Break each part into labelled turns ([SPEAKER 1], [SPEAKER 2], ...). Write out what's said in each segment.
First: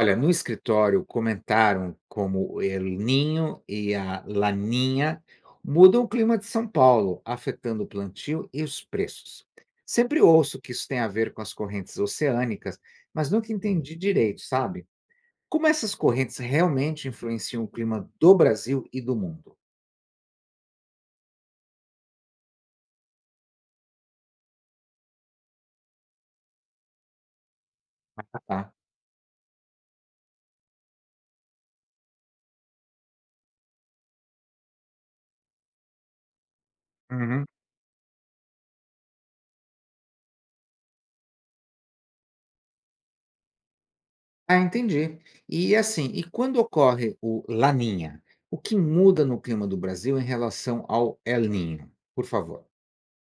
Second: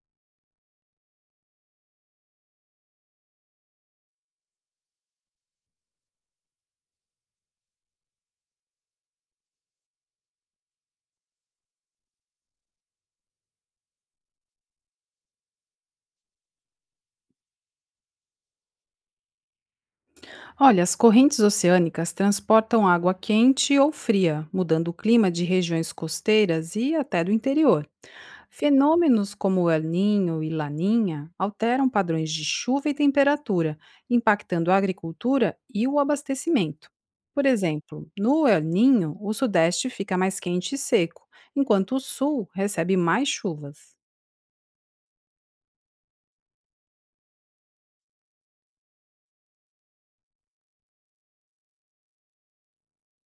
[SPEAKER 1] Olha, no escritório comentaram como o El Ninho e a Laninha mudam o clima de São Paulo, afetando o plantio e os preços. Sempre ouço que isso tem a ver com as correntes oceânicas, mas nunca entendi direito, sabe? Como essas correntes realmente influenciam o clima do Brasil e do mundo?
[SPEAKER 2] Olha, as correntes oceânicas transportam água quente ou fria, mudando o clima de regiões costeiras e até do interior.
[SPEAKER 1] Tá?
[SPEAKER 2] Fenômenos como o El Ninho e Laninha alteram padrões de chuva e temperatura, impactando a agricultura e o abastecimento. Por
[SPEAKER 1] Uhum.
[SPEAKER 2] exemplo, no El Ninho, o sudeste fica mais quente e seco, enquanto o sul recebe mais chuvas.
[SPEAKER 1] Ah, entendi. E quando ocorre o Laninha, o que muda no clima do Brasil em relação ao El Ninho? Por favor.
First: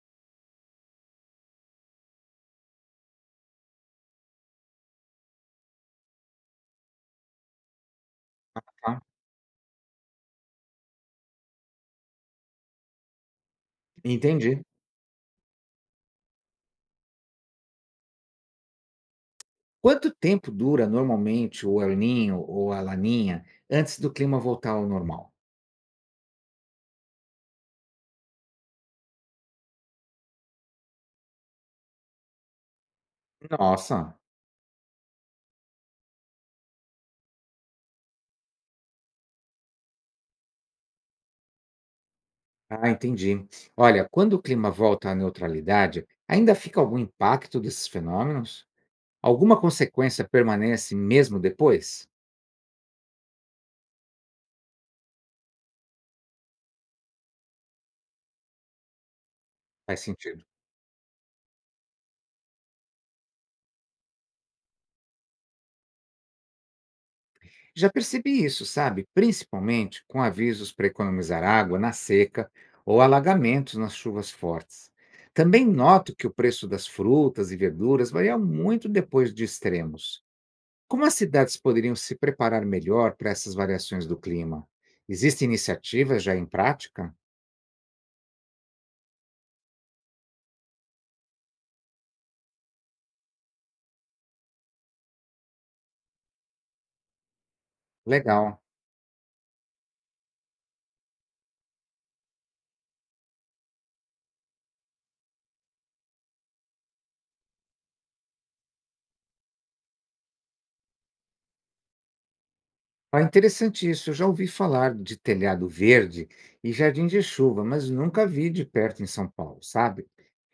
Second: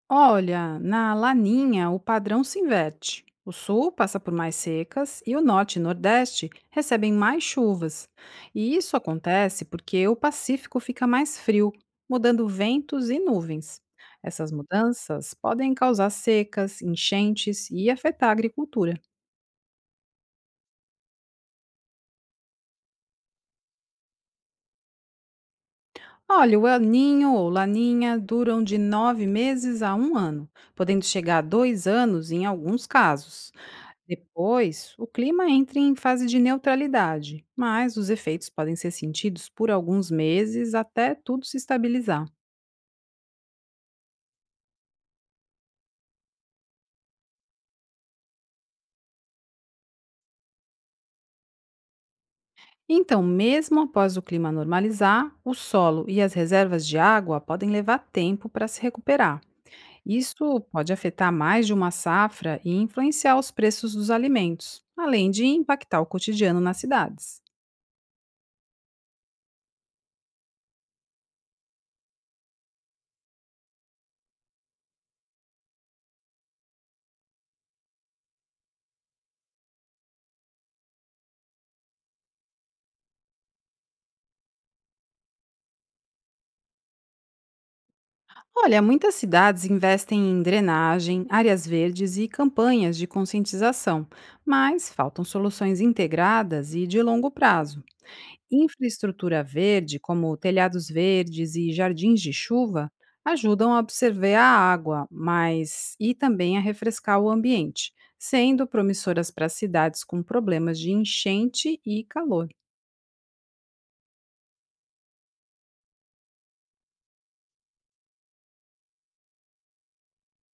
[SPEAKER 2] Olha, na laninha o padrão se inverte. O sul passa por mais secas e o norte e nordeste recebem mais chuvas. E isso
[SPEAKER 1] Tá?
[SPEAKER 2] acontece porque o Pacífico fica mais frio, mudando ventos e nuvens. Essas
[SPEAKER 1] Entendi.
[SPEAKER 2] mudanças podem causar secas, enchentes e afetar a agricultura.
[SPEAKER 1] Quanto tempo dura normalmente o El Niño ou a Laninha antes do clima voltar ao normal?
[SPEAKER 2] Olha, o El Ninho ou Laninha duram de nove meses a um ano, podendo chegar a dois anos em alguns casos.
[SPEAKER 1] Nossa,
[SPEAKER 2] Depois, o clima entra em fase de neutralidade, mas os efeitos podem ser sentidos por alguns meses até tudo se estabilizar.
[SPEAKER 1] ah, entendi. Olha, quando o clima volta à neutralidade, ainda fica algum impacto desses fenômenos? Alguma consequência permanece mesmo depois?
[SPEAKER 2] Então, mesmo após o clima normalizar, o solo e as reservas de água podem levar tempo para se recuperar.
[SPEAKER 1] Faz sentido.
[SPEAKER 2] Isso pode afetar mais de uma safra e influenciar os preços dos alimentos, além de impactar o cotidiano nas cidades.
[SPEAKER 1] Já percebi isso, sabe? Principalmente com avisos para economizar água na seca ou alagamentos nas chuvas fortes. Também noto que o preço das frutas e verduras varia muito depois de extremos. Como as cidades poderiam se preparar melhor para essas variações do clima? Existem iniciativas já em prática?
[SPEAKER 2] Olha, muitas cidades investem em drenagem, áreas verdes e campanhas de conscientização, mas faltam soluções integradas e de longo prazo.
[SPEAKER 1] Legal.
[SPEAKER 2] Infraestrutura verde, como telhados verdes e jardins de chuva, ajudam a absorver a água, mas e também a refrescar o ambiente, sendo promissoras para cidades com problemas de enchente e calor.
[SPEAKER 1] Ah, interessante isso. Eu já ouvi falar de telhado verde e jardim de chuva, mas nunca vi de perto em São Paulo, sabe?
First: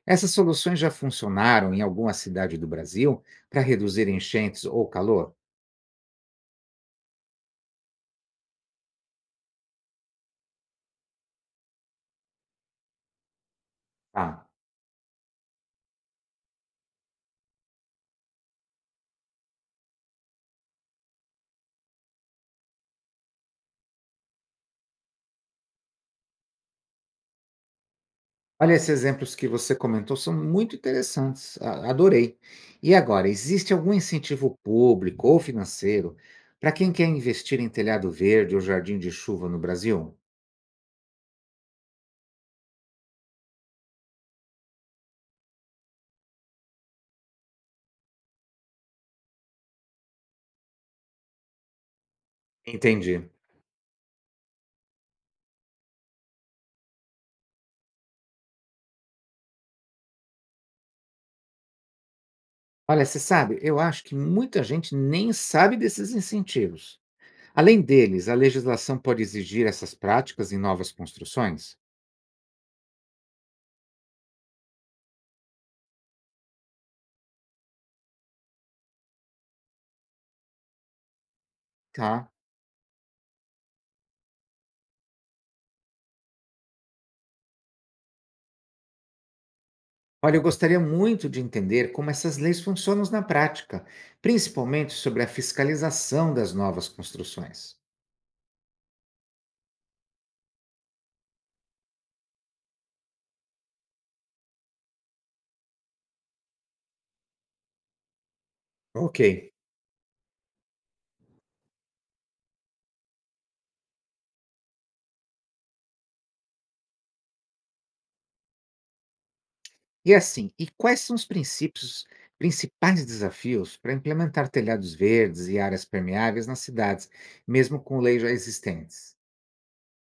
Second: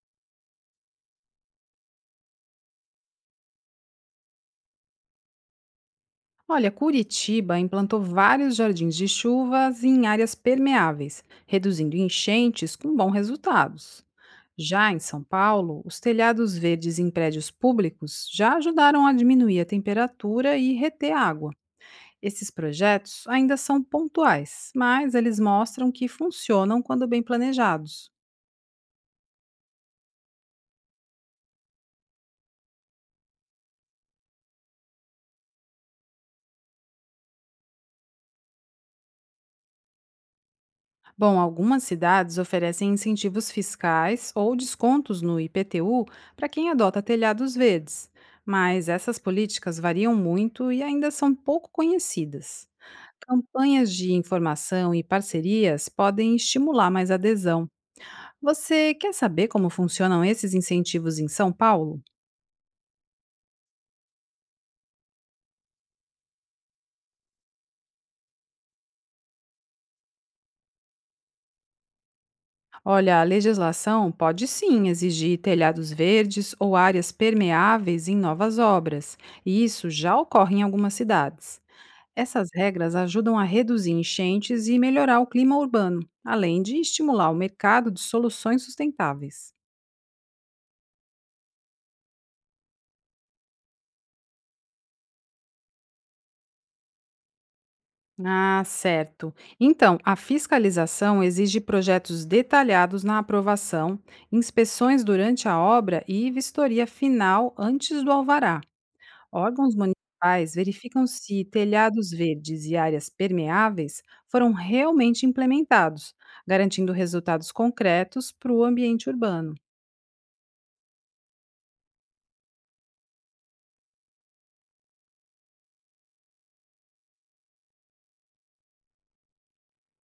[SPEAKER 1] Essas soluções já funcionaram em alguma cidade do Brasil para reduzir enchentes ou calor?
[SPEAKER 2] Olha, Curitiba implantou vários jardins de chuvas em áreas permeáveis, reduzindo enchentes com bons resultados.
[SPEAKER 1] Ah,
[SPEAKER 2] Já em São Paulo, os telhados verdes em prédios públicos já ajudaram a diminuir a temperatura e reter água. Esses projetos ainda são pontuais, mas eles mostram que funcionam quando bem planejados.
[SPEAKER 1] olha, esses exemplos que você comentou são muito interessantes. Adorei. E agora, existe algum incentivo público ou financeiro para quem quer investir em telhado verde ou jardim de chuva no Brasil?
[SPEAKER 2] Bom, algumas cidades oferecem incentivos fiscais ou descontos no IPTU para quem adota telhados verdes, mas essas políticas variam muito e ainda são pouco conhecidas.
[SPEAKER 1] Entendi.
[SPEAKER 2] Campanhas de informação e parcerias podem estimular mais adesão. Você quer saber como funcionam esses incentivos em São Paulo?
[SPEAKER 1] Olha, você sabe, eu acho que muita gente nem sabe desses incentivos. Além deles, a legislação pode exigir essas práticas em novas construções?
[SPEAKER 2] Olha, a legislação pode sim exigir telhados verdes ou áreas permeáveis em novas obras, e isso já ocorre em algumas cidades.
[SPEAKER 1] Tá.
[SPEAKER 2] Essas regras ajudam a reduzir enchentes e melhorar o clima urbano, além de estimular o mercado de soluções sustentáveis.
[SPEAKER 1] Olha, eu gostaria muito de entender como essas leis funcionam na prática, principalmente sobre a fiscalização das novas construções.
[SPEAKER 2] Ah, certo. Então, a fiscalização exige projetos detalhados na aprovação, inspeções durante a obra e vistoria final antes do alvará.
[SPEAKER 1] Ok.
[SPEAKER 2] Órgãos municipais verificam se telhados verdes e áreas permeáveis foram realmente implementados, garantindo resultados concretos para o ambiente urbano.
[SPEAKER 1] E quais são os principais desafios para implementar telhados verdes e áreas permeáveis nas cidades, mesmo com leis já existentes?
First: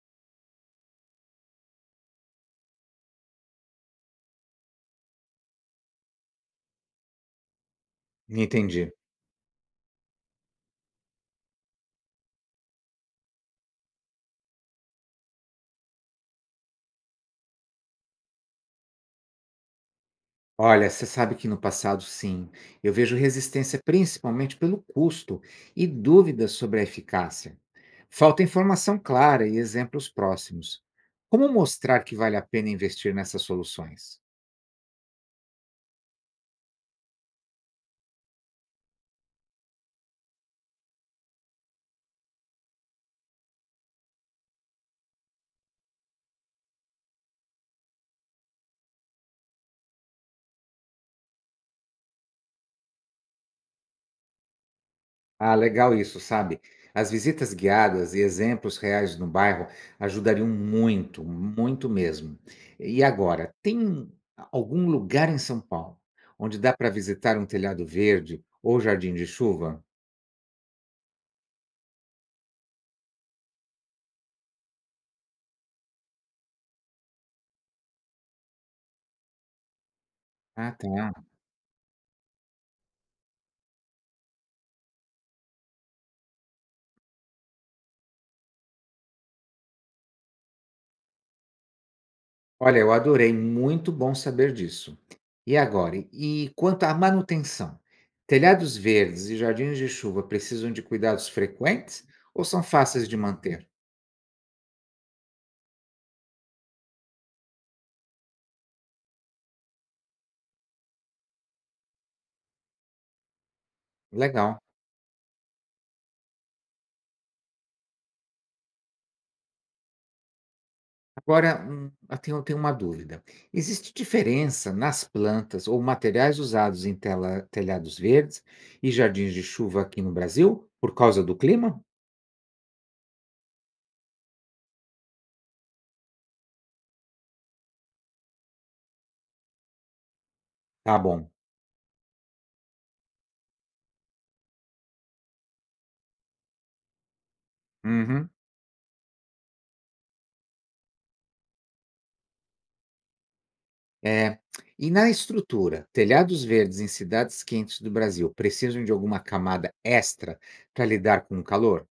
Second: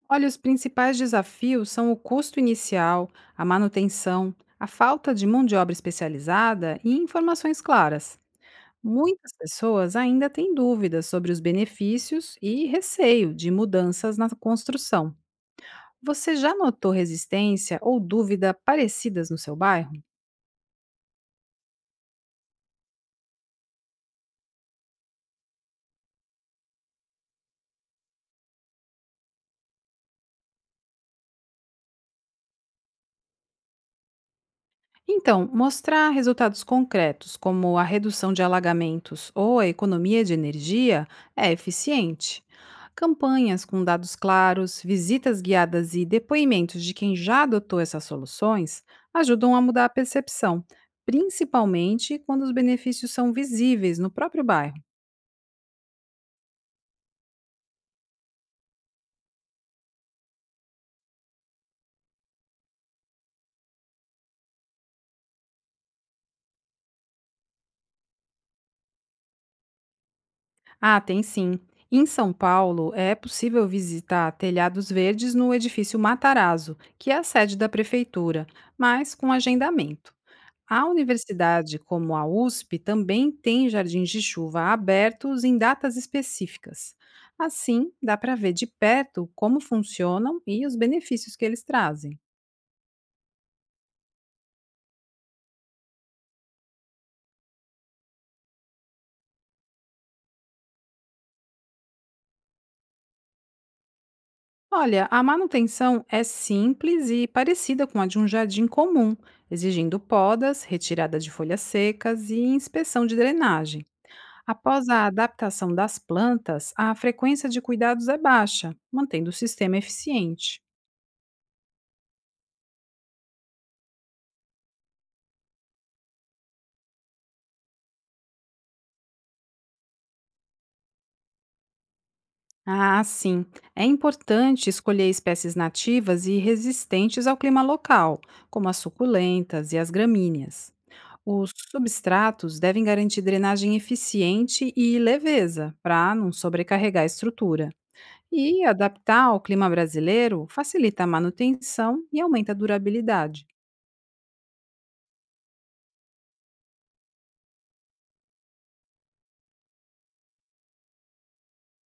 [SPEAKER 2] Olha, os principais desafios são o custo inicial, a manutenção, a falta de mão de obra especializada e informações claras.
[SPEAKER 1] Entendi.
[SPEAKER 2] Muitas pessoas ainda têm dúvidas sobre os benefícios e receio de mudanças na construção. Você já notou resistência ou dúvida parecidas no seu bairro?
[SPEAKER 1] Olha, você sabe que no passado, sim, eu vejo resistência principalmente pelo custo e dúvidas sobre a eficácia. Falta informação clara e exemplos próximos. Como mostrar que vale a pena investir nessas soluções?
[SPEAKER 2] Então, mostrar resultados concretos, como a redução de alagamentos ou a economia de energia, é eficiente. Campanhas com dados claros, visitas guiadas e depoimentos de quem já adotou essas soluções ajudam a mudar a percepção, principalmente quando os benefícios são visíveis no próprio bairro.
[SPEAKER 1] Ah, legal isso, sabe? As visitas guiadas e exemplos reais no bairro ajudariam muito, muito mesmo. E agora, tem algum lugar em São Paulo onde dá para visitar um telhado verde ou jardim de chuva?
[SPEAKER 2] Ah, tem sim. Em São Paulo, é possível visitar telhados verdes no edifício Matarazzo, que é a sede da prefeitura, mas com agendamento.
[SPEAKER 1] Ah,
[SPEAKER 2] A
[SPEAKER 1] tá.
[SPEAKER 2] universidade, como a USP, também tem jardins de chuva abertos em datas específicas. Assim, dá para ver de perto como funcionam e os benefícios que eles trazem.
[SPEAKER 1] Olha, eu adorei, muito bom saber disso. E agora, e quanto à manutenção? Telhados verdes e jardins de chuva precisam de cuidados frequentes ou são fáceis de manter?
[SPEAKER 2] Olha, a manutenção é simples e parecida com a de um jardim comum, exigindo podas, retirada de folhas secas e inspeção de drenagem.
[SPEAKER 1] Legal.
[SPEAKER 2] Após a adaptação das plantas, a frequência de cuidados é baixa, mantendo o sistema eficiente.
[SPEAKER 1] Agora, eu tenho uma dúvida. Existe diferença nas plantas ou materiais usados em telhados verdes e jardins de chuva aqui no Brasil por causa do clima?
[SPEAKER 2] Ah, sim. É importante escolher espécies nativas e resistentes ao clima local, como as suculentas e as gramíneas.
[SPEAKER 1] Tá bom.
[SPEAKER 2] Os substratos devem garantir drenagem eficiente e leveza, para não sobrecarregar a estrutura.
[SPEAKER 1] Uhum.
[SPEAKER 2] E adaptar ao clima brasileiro facilita a manutenção e aumenta a durabilidade.
[SPEAKER 1] É. E na estrutura, telhados verdes em cidades quentes do Brasil precisam de alguma camada extra para lidar com o calor?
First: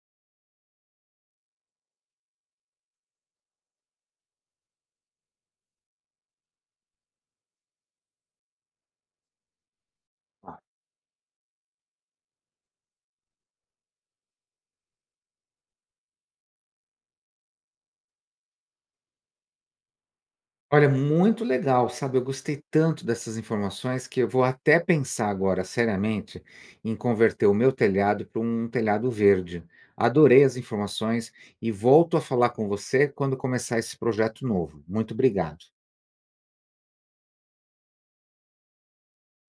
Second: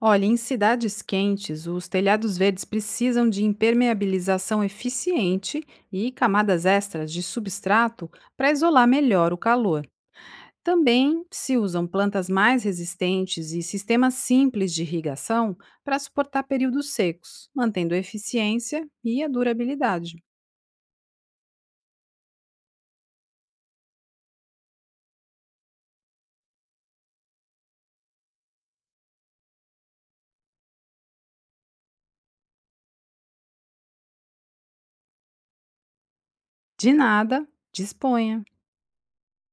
[SPEAKER 2] Olha, em cidades quentes, os telhados verdes precisam de impermeabilização eficiente e camadas extras de substrato para isolar melhor o calor.
[SPEAKER 1] Ah,
[SPEAKER 2] Também se usam plantas mais resistentes e sistemas simples de irrigação para suportar períodos secos, mantendo a eficiência e a durabilidade.
[SPEAKER 1] olha, muito legal, sabe? Eu gostei tanto dessas informações que eu vou até pensar agora seriamente em converter o meu telhado para um telhado verde. Adorei as informações e volto a falar com você quando começar esse projeto novo. Muito obrigado.
[SPEAKER 2] De nada, disponha!